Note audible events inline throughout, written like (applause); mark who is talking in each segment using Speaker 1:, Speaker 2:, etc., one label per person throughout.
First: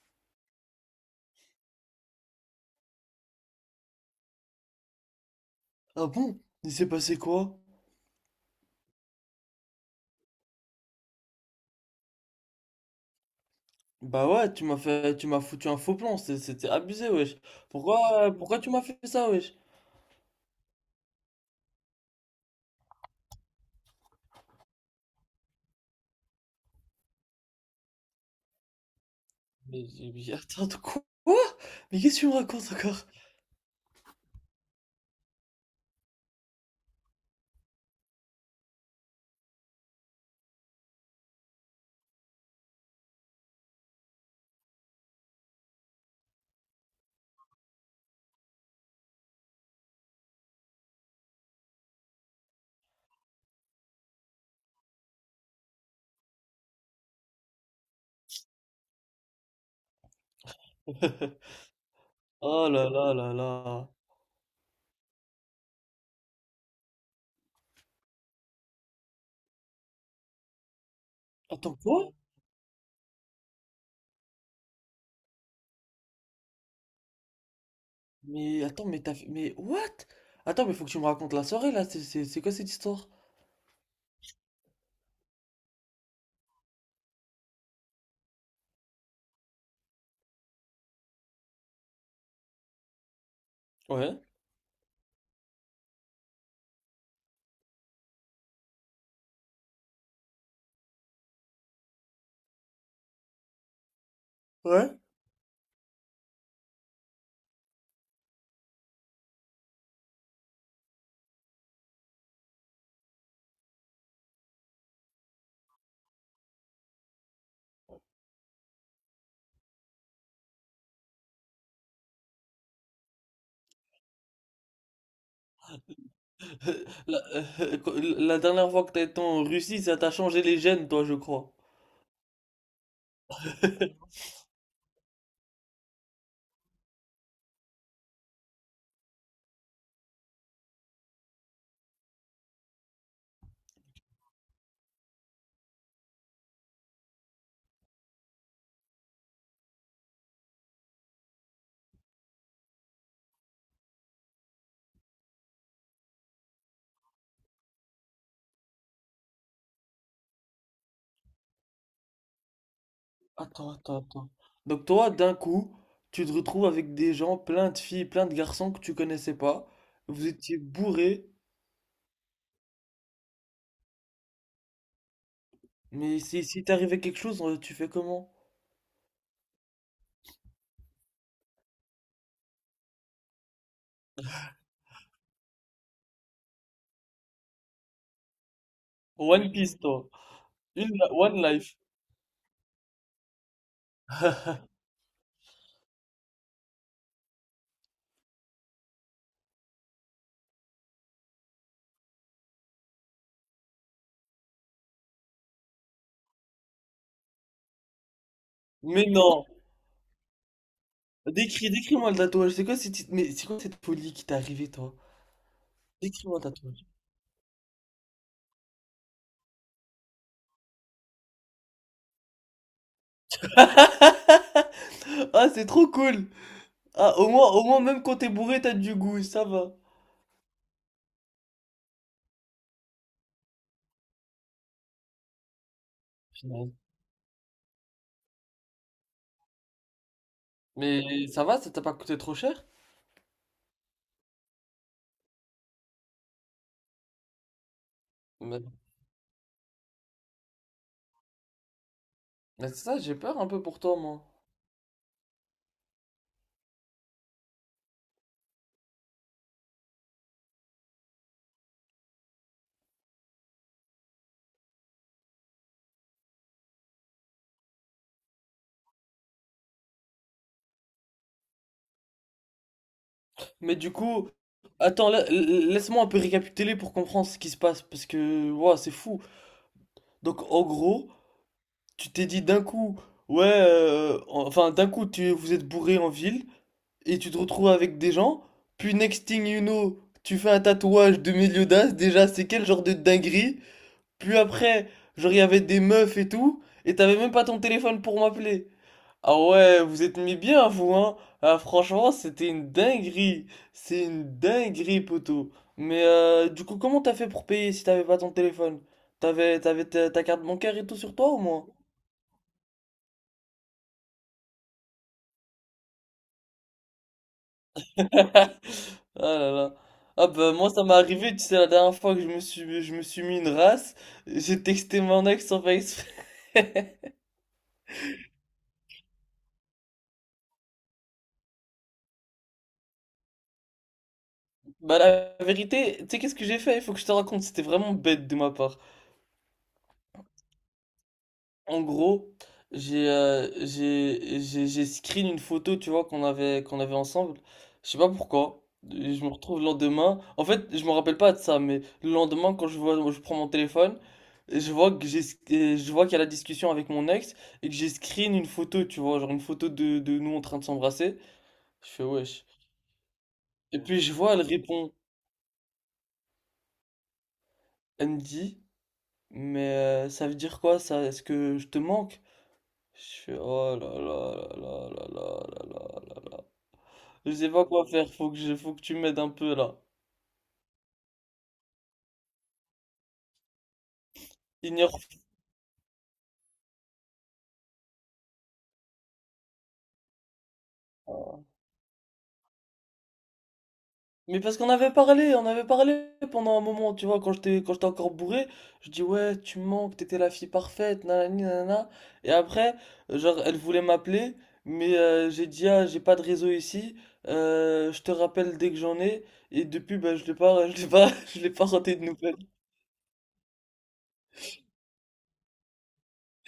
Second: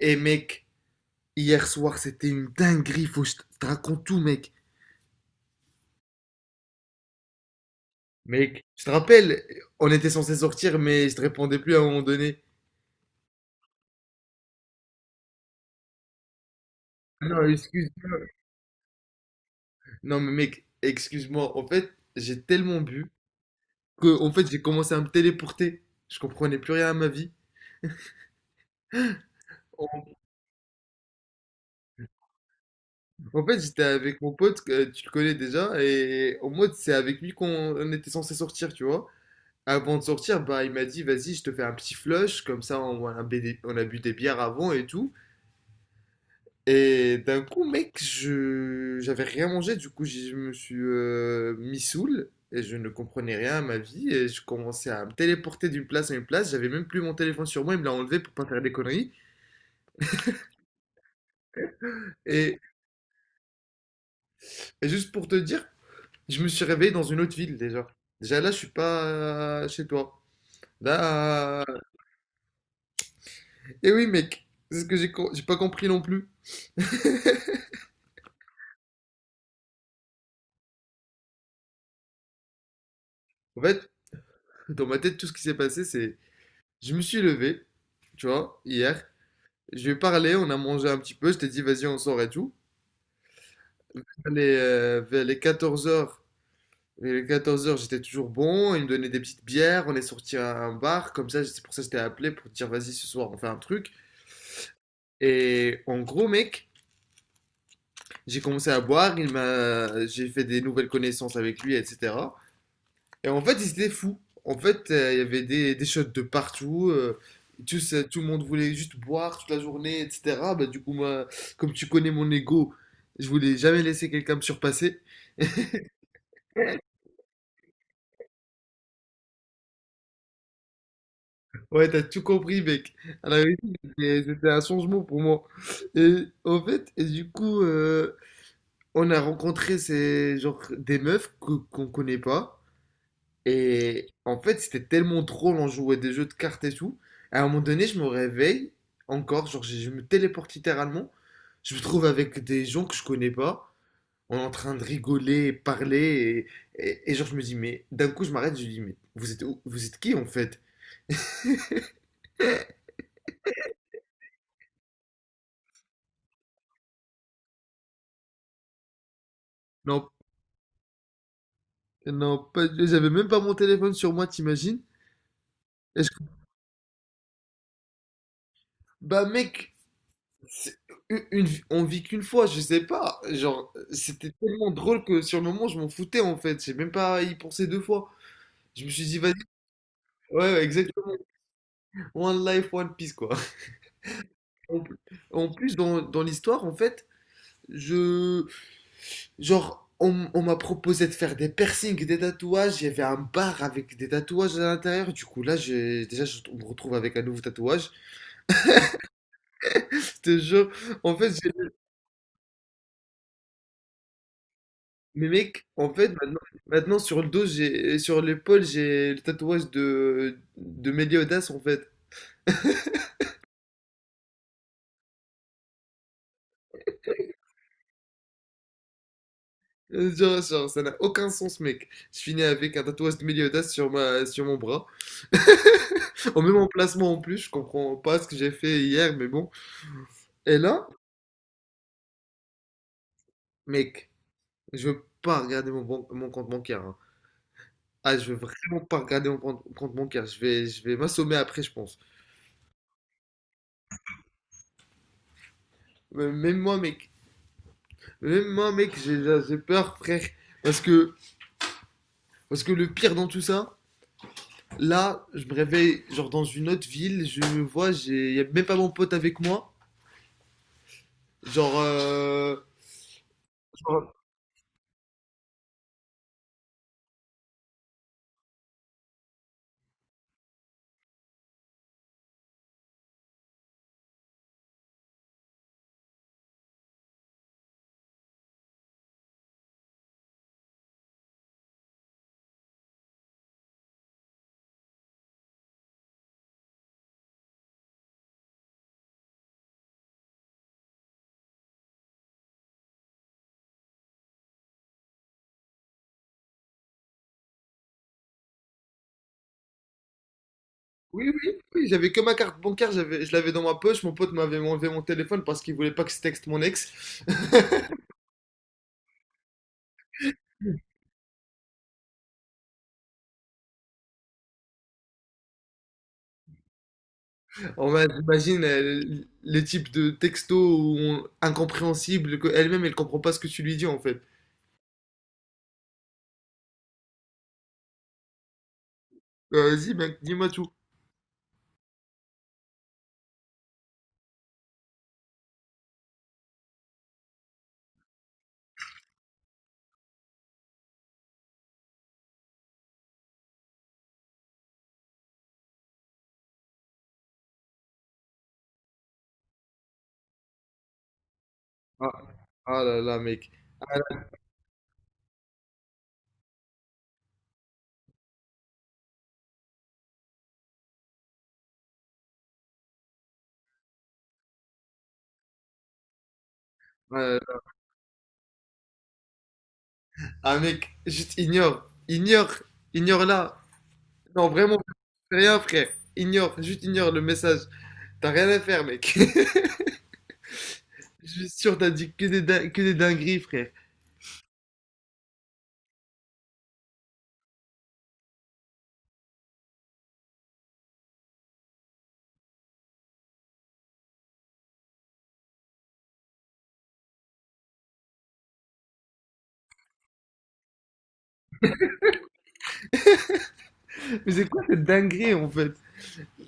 Speaker 1: Et mec, hier soir, c'était une dinguerie. Faut que je te raconte tout, mec.
Speaker 2: Ah bon? Il s'est passé quoi?
Speaker 1: Mec, je te rappelle, on était censé sortir, mais je te répondais plus à un moment donné.
Speaker 2: Bah ouais, tu m'as foutu un faux plan, c'était abusé, wesh.
Speaker 1: Non, excuse-moi.
Speaker 2: Pourquoi tu m'as fait ça, wesh?
Speaker 1: Non, mais mec, excuse-moi. En fait, j'ai tellement bu que, en fait, j'ai commencé à me téléporter. Je comprenais plus rien à ma vie.
Speaker 2: Mais,
Speaker 1: En,
Speaker 2: mais attends, de quoi? Mais qu'est-ce que tu me racontes encore?
Speaker 1: en fait, j'étais avec mon pote, que tu le connais déjà, et en mode, c'est avec lui qu'on on était censé sortir, tu vois. Avant de sortir, bah, il m'a dit, vas-y, je te fais un petit flush, comme ça, on a bu des bières avant et tout. Et d'un coup, mec, je j'avais rien mangé, du coup, je me suis mis saoul et je ne comprenais rien à ma vie et je commençais à me téléporter d'une place à une place. J'avais même plus mon téléphone sur moi, il me l'a enlevé pour pas faire des conneries.
Speaker 2: (laughs)
Speaker 1: Et,
Speaker 2: Oh là là là là.
Speaker 1: et juste pour te dire, je me suis réveillé dans une autre ville déjà. Déjà là, je suis pas chez toi. Là,
Speaker 2: Attends, quoi?
Speaker 1: et oui, mec, c'est ce que j'ai pas compris non plus.
Speaker 2: Mais attends, mais what? Attends, mais faut que tu me racontes la soirée, là, c'est quoi cette histoire?
Speaker 1: En fait, dans ma tête, tout ce qui s'est passé, c'est je me suis levé, tu vois, hier. Je lui ai parlé, on a mangé un petit peu, je t'ai dit vas-y on sort et tout.
Speaker 2: Ouais.
Speaker 1: Vers les 14 heures, les 14 heures j'étais toujours bon, il me donnait des petites bières, on est sorti à un bar, comme ça c'est pour ça que je t'ai appelé pour te dire vas-y ce soir on fait un truc.
Speaker 2: Ouais.
Speaker 1: Et en gros mec, j'ai commencé à boire, j'ai fait des nouvelles connaissances avec lui, etc. Et en fait, ils étaient fous. En fait, il y avait des shots de partout. Tout, tout le monde voulait juste boire toute la journée, etc. Bah, du coup, moi, comme tu connais mon ego, je voulais jamais laisser quelqu'un me surpasser.
Speaker 2: (laughs) Euh, La, euh, (laughs) la dernière fois que t'as été en Russie, ça t'a changé les gènes, toi, je crois.
Speaker 1: Ouais, t'as tout compris, mec. À la vérité,
Speaker 2: (laughs)
Speaker 1: c'était un changement pour moi. Et en fait, et du coup, on a rencontré ces, genre, des meufs qu'on connaît pas. Et en fait, c'était tellement drôle, on jouait des jeux de cartes et tout. À un moment donné, je me réveille encore, genre je me téléporte littéralement. Je me trouve avec des gens que je connais pas. On est en train de rigoler, parler. Et genre, je me dis, mais d'un coup, je m'arrête, je lui dis, mais vous êtes, vous êtes qui en fait?
Speaker 2: Attends. Donc toi, d'un coup, tu te retrouves avec des gens, plein de filles, plein de garçons que tu connaissais pas.
Speaker 1: Non,
Speaker 2: Vous étiez bourrés.
Speaker 1: non, j'avais même pas mon téléphone sur moi, t'imagines? Est-ce
Speaker 2: Mais
Speaker 1: que-
Speaker 2: si, si t'arrivait quelque chose, tu fais comment?
Speaker 1: Bah mec, c'est- une on vit qu'une fois, je sais pas. Genre, c'était tellement drôle que sur le moment, je m'en foutais en fait. J'ai même pas y pensé deux fois. Je me suis dit, vas-y,
Speaker 2: One Piece, toi.
Speaker 1: ouais,
Speaker 2: Une,
Speaker 1: exactement.
Speaker 2: One Life.
Speaker 1: One life, one piece, quoi. En pl- en plus, dans l'histoire, en fait, je. Genre, on m'a proposé de faire des piercings, des tatouages. Il y avait un bar avec des tatouages à l'intérieur. Du coup, là, j'ai, déjà, je on me retrouve avec un nouveau tatouage. (laughs)
Speaker 2: Mais non.
Speaker 1: C'était genre, en fait,
Speaker 2: Décris-moi le tatouage. C'est quoi cette, mais c'est quoi cette folie qui t'est arrivée, toi?
Speaker 1: mais mec, en fait,
Speaker 2: Décris-moi le tatouage.
Speaker 1: maintenant, sur le dos, sur l'épaule, j'ai le tatouage de Meliodas, en fait.
Speaker 2: (laughs) Ah, c'est trop cool. Ah, au moins, même quand t'es bourré, t'as du goût, ça va.
Speaker 1: Genre, ça n'a aucun sens, mec. Je finis avec un tatouage de Meliodas sur ma, sur mon bras. (laughs) Au même
Speaker 2: Punaise.
Speaker 1: emplacement en plus, je comprends pas ce que j'ai fait hier, mais bon. Et là,
Speaker 2: Mais ça va, ça t'a pas coûté trop cher?
Speaker 1: mec, je veux pas regarder mon, mon compte bancaire, hein. Ah, je veux
Speaker 2: Mais-
Speaker 1: vraiment pas regarder mon compte bancaire. Je vais m'assommer après, je pense.
Speaker 2: Mais c'est ça, j'ai peur un peu pour toi, moi.
Speaker 1: Mais même moi, mec. Même moi, mec, j'ai peur, frère. Parce que, parce que le pire dans tout ça, là, je me réveille genre dans une autre ville, je me vois, j'ai, y a même pas mon pote avec moi. Genre,
Speaker 2: Mais du
Speaker 1: genre,
Speaker 2: coup, attends, laisse-moi un peu récapituler pour comprendre ce qui se passe, parce que, ouah, c'est fou. Donc, en gros, tu t'es dit d'un coup, ouais, enfin, d'un coup, vous êtes bourré en ville, et tu te retrouves avec des gens, puis next thing you know, tu fais un tatouage de Meliodas, déjà, c'est quel genre de dinguerie? Puis après, genre, il y avait des meufs et tout, et t'avais même pas ton téléphone pour m'appeler. Ah ouais, vous êtes mis bien, vous, hein? Ah, franchement, c'était une dinguerie. C'est une dinguerie, poteau. Mais du coup, comment t'as fait pour payer si t'avais pas ton téléphone? T'avais ta carte bancaire et tout sur toi,
Speaker 1: oui,
Speaker 2: au
Speaker 1: oui,
Speaker 2: moins?
Speaker 1: oui, j'avais que ma carte bancaire, je l'avais dans ma poche. Mon pote m'avait enlevé mon téléphone parce qu'il voulait pas que je texte mon ex. (laughs)
Speaker 2: Ah là là. Ah bah, moi, ça m'est arrivé, tu sais, la dernière fois que je me suis mis une race, j'ai texté mon ex sans faire exprès. (laughs)
Speaker 1: Imagine les types de texto incompréhensibles qu'elle-même elle comprend pas ce que tu lui dis en fait.
Speaker 2: Bah, la vérité, tu sais, qu'est-ce que j'ai fait? Il faut que je te raconte, c'était vraiment bête de ma part.
Speaker 1: Vas-y, mec, dis-moi tout.
Speaker 2: En gros, j'ai screen une photo, tu vois, qu'on avait ensemble. Je sais pas pourquoi. Je me retrouve le lendemain. En fait, je me rappelle pas de ça, mais le lendemain, je prends mon téléphone, et je vois que j'ai, et je vois qu'il y a la discussion avec mon ex et que j'ai screen une photo, tu vois, genre une photo de nous en train de s'embrasser. Je fais
Speaker 1: Ah,
Speaker 2: wesh.
Speaker 1: ah là là, mec.
Speaker 2: Et puis je vois, elle répond, elle me dit, mais ça veut dire quoi ça? Est-ce que je te manque? Je fais oh là là là là là là là là là. Là.
Speaker 1: Ah, là
Speaker 2: Je sais pas
Speaker 1: là.
Speaker 2: quoi faire, faut que tu m'aides un peu là.
Speaker 1: Ah, mec, ignore là. Non, vraiment,
Speaker 2: Ignore.
Speaker 1: fais rien, frère. Ignore, juste ignore le message. T'as rien à faire, mec. (laughs) Je suis sûr, t'as dit que des, que des dingueries, frère.
Speaker 2: Mais parce qu'on avait parlé, on avait parlé pendant un moment, tu vois, quand j'étais encore bourré, je dis ouais, tu me manques, t'étais la fille parfaite, nanani, nanana. Et après, genre, elle voulait m'appeler, mais j'ai dit ah, j'ai pas de réseau ici, je te rappelle dès que j'en ai, et depuis, bah, je l'ai pas, (laughs) je l'ai pas, (laughs) je l'ai pas raté de nouvelles.
Speaker 1: Mais c'est quoi cette dinguerie, en fait?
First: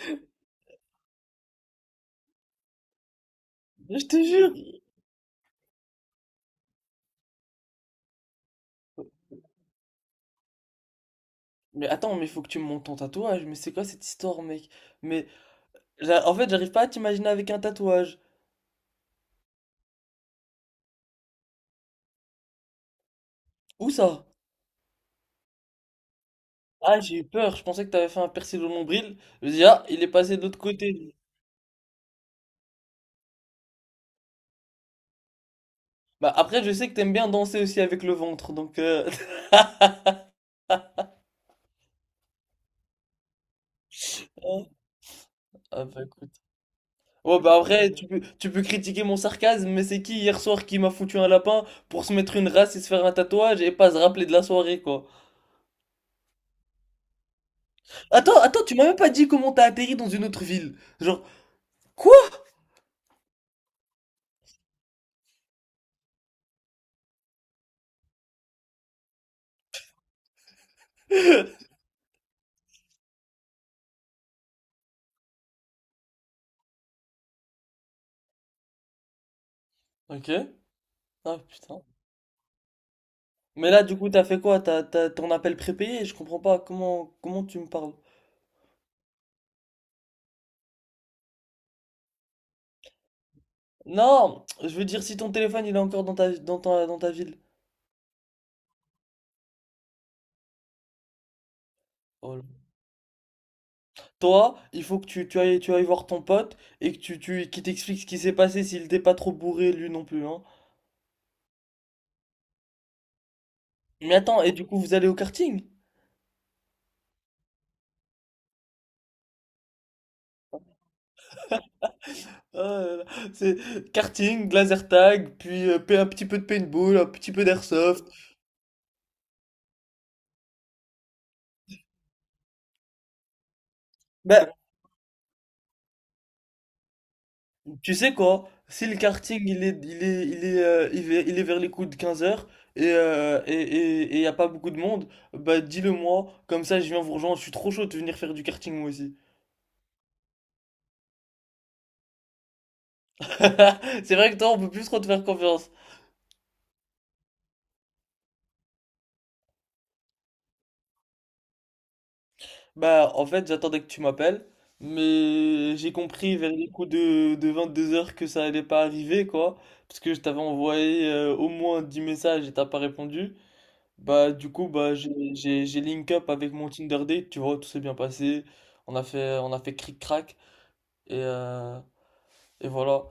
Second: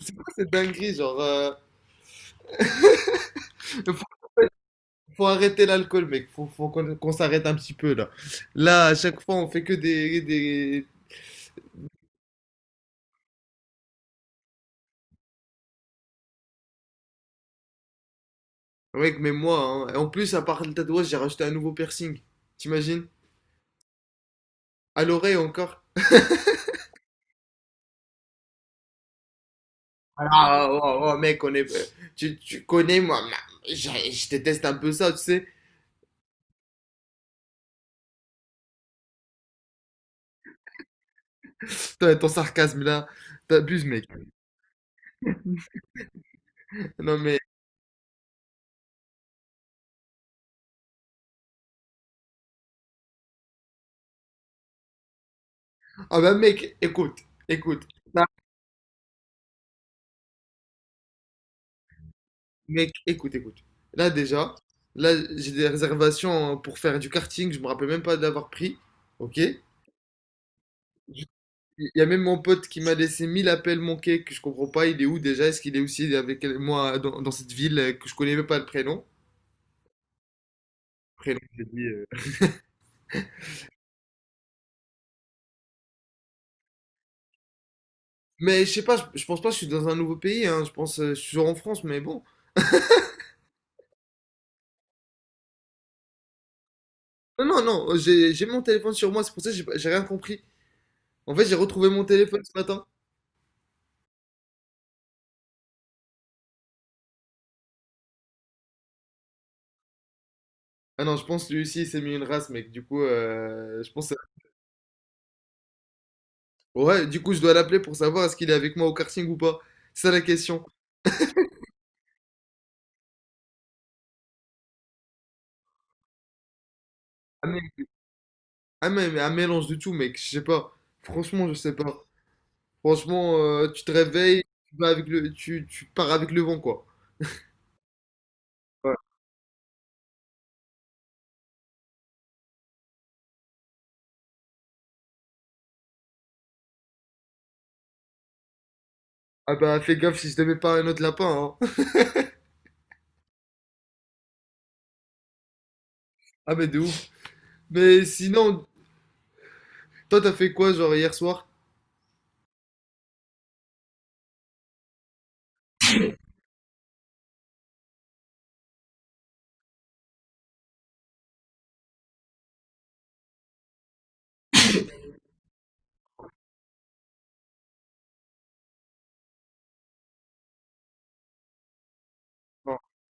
Speaker 1: C'est quoi cette dinguerie, genre...
Speaker 2: Je te
Speaker 1: Faut,
Speaker 2: jure!
Speaker 1: faut arrêter l'alcool, mec. Faut qu'on s'arrête un petit peu, là. Là, à chaque fois, on fait que des...
Speaker 2: Mais attends, mais faut que tu me montes ton tatouage, mais c'est quoi cette histoire, mec? Mais en fait, j'arrive pas à t'imaginer avec un tatouage.
Speaker 1: Mec, mais moi, hein. Et en plus, à part le tatouage, j'ai rajouté un nouveau piercing. T'imagines?
Speaker 2: Où ça?
Speaker 1: À l'oreille, encore.
Speaker 2: Ah, j'ai eu peur. Je pensais que t'avais fait un percé au nombril. Je me dis, ah, il est passé de l'autre
Speaker 1: Ah, oh, oh,
Speaker 2: côté.
Speaker 1: oh, mec, on est... tu connais, moi, je déteste un peu ça, tu sais?
Speaker 2: Bah, après, je sais que t'aimes bien danser aussi avec le ventre, donc.
Speaker 1: Ton sarcasme, là, t'abuses, mec.
Speaker 2: (laughs) Hein. Ah, bah, écoute.
Speaker 1: Non, mais...
Speaker 2: Ouais, bah, après, tu peux critiquer mon sarcasme, mais c'est qui hier soir qui m'a foutu un lapin pour se mettre une race et se faire un tatouage et pas se rappeler de la soirée, quoi?
Speaker 1: Ah bah, mec, écoute.
Speaker 2: Tu m'as même pas dit comment t'as atterri dans une autre ville. Genre, quoi?
Speaker 1: Mec, écoute. Là déjà, là j'ai des réservations pour faire du karting, je me rappelle même pas d'avoir pris. Ok? Il
Speaker 2: (laughs)
Speaker 1: y a même mon pote qui m'a laissé 1000 appels manqués que je comprends pas. Il est où déjà? Est-ce qu'il est aussi avec moi dans, dans cette ville que je connais même pas le prénom?
Speaker 2: Ok. Ah,
Speaker 1: Prénom, j'ai
Speaker 2: putain.
Speaker 1: dit.
Speaker 2: Mais là, du coup, t'as fait quoi? T'as ton appel prépayé? Je comprends pas. Comment tu me parles?
Speaker 1: Mais je sais pas, je pense pas je suis dans un nouveau pays, hein. Je pense je suis toujours en France, mais bon.
Speaker 2: Non, je veux dire si ton téléphone il est encore dans ta, dans ta ville.
Speaker 1: Non, non, non, j'ai mon téléphone sur moi, c'est pour ça que j'ai rien compris. En fait, j'ai retrouvé mon
Speaker 2: Oh
Speaker 1: téléphone
Speaker 2: là.
Speaker 1: ce matin.
Speaker 2: Toi, il faut que tu ailles voir ton pote et que qu'il t'explique ce qui s'est passé s'il t'est pas trop bourré lui non plus, hein.
Speaker 1: Ah non, je pense que lui aussi il s'est mis une race, mec. Du coup, je pense.
Speaker 2: Mais attends, et du coup vous allez au karting?
Speaker 1: Ouais, du coup, je dois l'appeler pour savoir est-ce qu'il est avec moi au karting ou pas. C'est ça la question.
Speaker 2: Ah là là, c'est karting, laser tag, puis un petit peu de paintball, un petit peu
Speaker 1: Ah mais,
Speaker 2: d'airsoft.
Speaker 1: mais un mélange de tout, mec. Je sais pas. Franchement, je sais pas. Franchement, tu te réveilles,
Speaker 2: Bah
Speaker 1: tu vas avec le, tu pars avec le vent, quoi.
Speaker 2: tu sais quoi? Si
Speaker 1: Ouais.
Speaker 2: le karting il est, il est, il est, il est, il est vers les coups de 15 heures et et y a pas beaucoup de monde, bah dis-le moi, comme ça je viens vous rejoindre, je suis trop chaud de venir faire du karting moi aussi.
Speaker 1: Ah bah, fais gaffe si je te mets pas un autre lapin, hein. (laughs)
Speaker 2: (laughs) C'est vrai que toi on peut plus trop te faire confiance.
Speaker 1: Ah mais de ouf. Mais sinon, toi, t'as fait quoi, genre, hier soir?
Speaker 2: Bah en fait j'attendais que tu m'appelles, mais j'ai compris vers les coups de 22 heures que ça allait pas arriver quoi, parce que je t'avais envoyé au moins 10 messages et t'as pas répondu. Bah, du coup, j'ai link up avec mon Tinder date, tu vois, tout s'est bien passé. On a fait cric-crac. Et, euh, et
Speaker 1: Non.
Speaker 2: voilà.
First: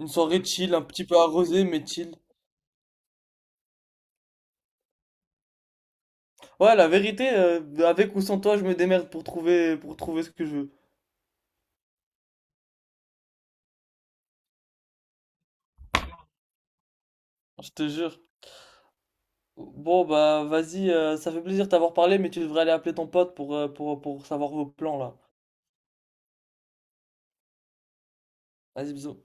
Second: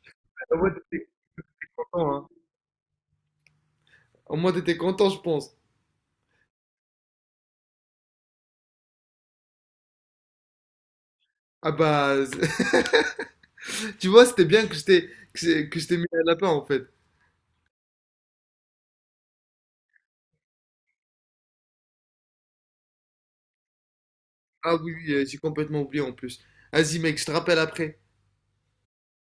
Speaker 2: Une soirée
Speaker 1: Au moins,
Speaker 2: chill, un
Speaker 1: t'étais
Speaker 2: petit peu arrosée, mais
Speaker 1: content,
Speaker 2: chill.
Speaker 1: hein. Au moins, t'étais content, je pense.
Speaker 2: Ouais, la vérité, avec ou sans toi, je me démerde pour trouver ce que je veux.
Speaker 1: Ah bah, (laughs) tu vois, c'était bien que je t'ai mis un lapin, en fait.
Speaker 2: Je te jure. Bon, bah, vas-y, ça fait plaisir de t'avoir parlé, mais tu devrais aller appeler ton pote pour, pour savoir vos
Speaker 1: Ah oui,
Speaker 2: plans,
Speaker 1: oui,
Speaker 2: là.
Speaker 1: j'ai complètement oublié, en plus. Vas-y, mec, je te rappelle après.
Speaker 2: Vas-y, bisous.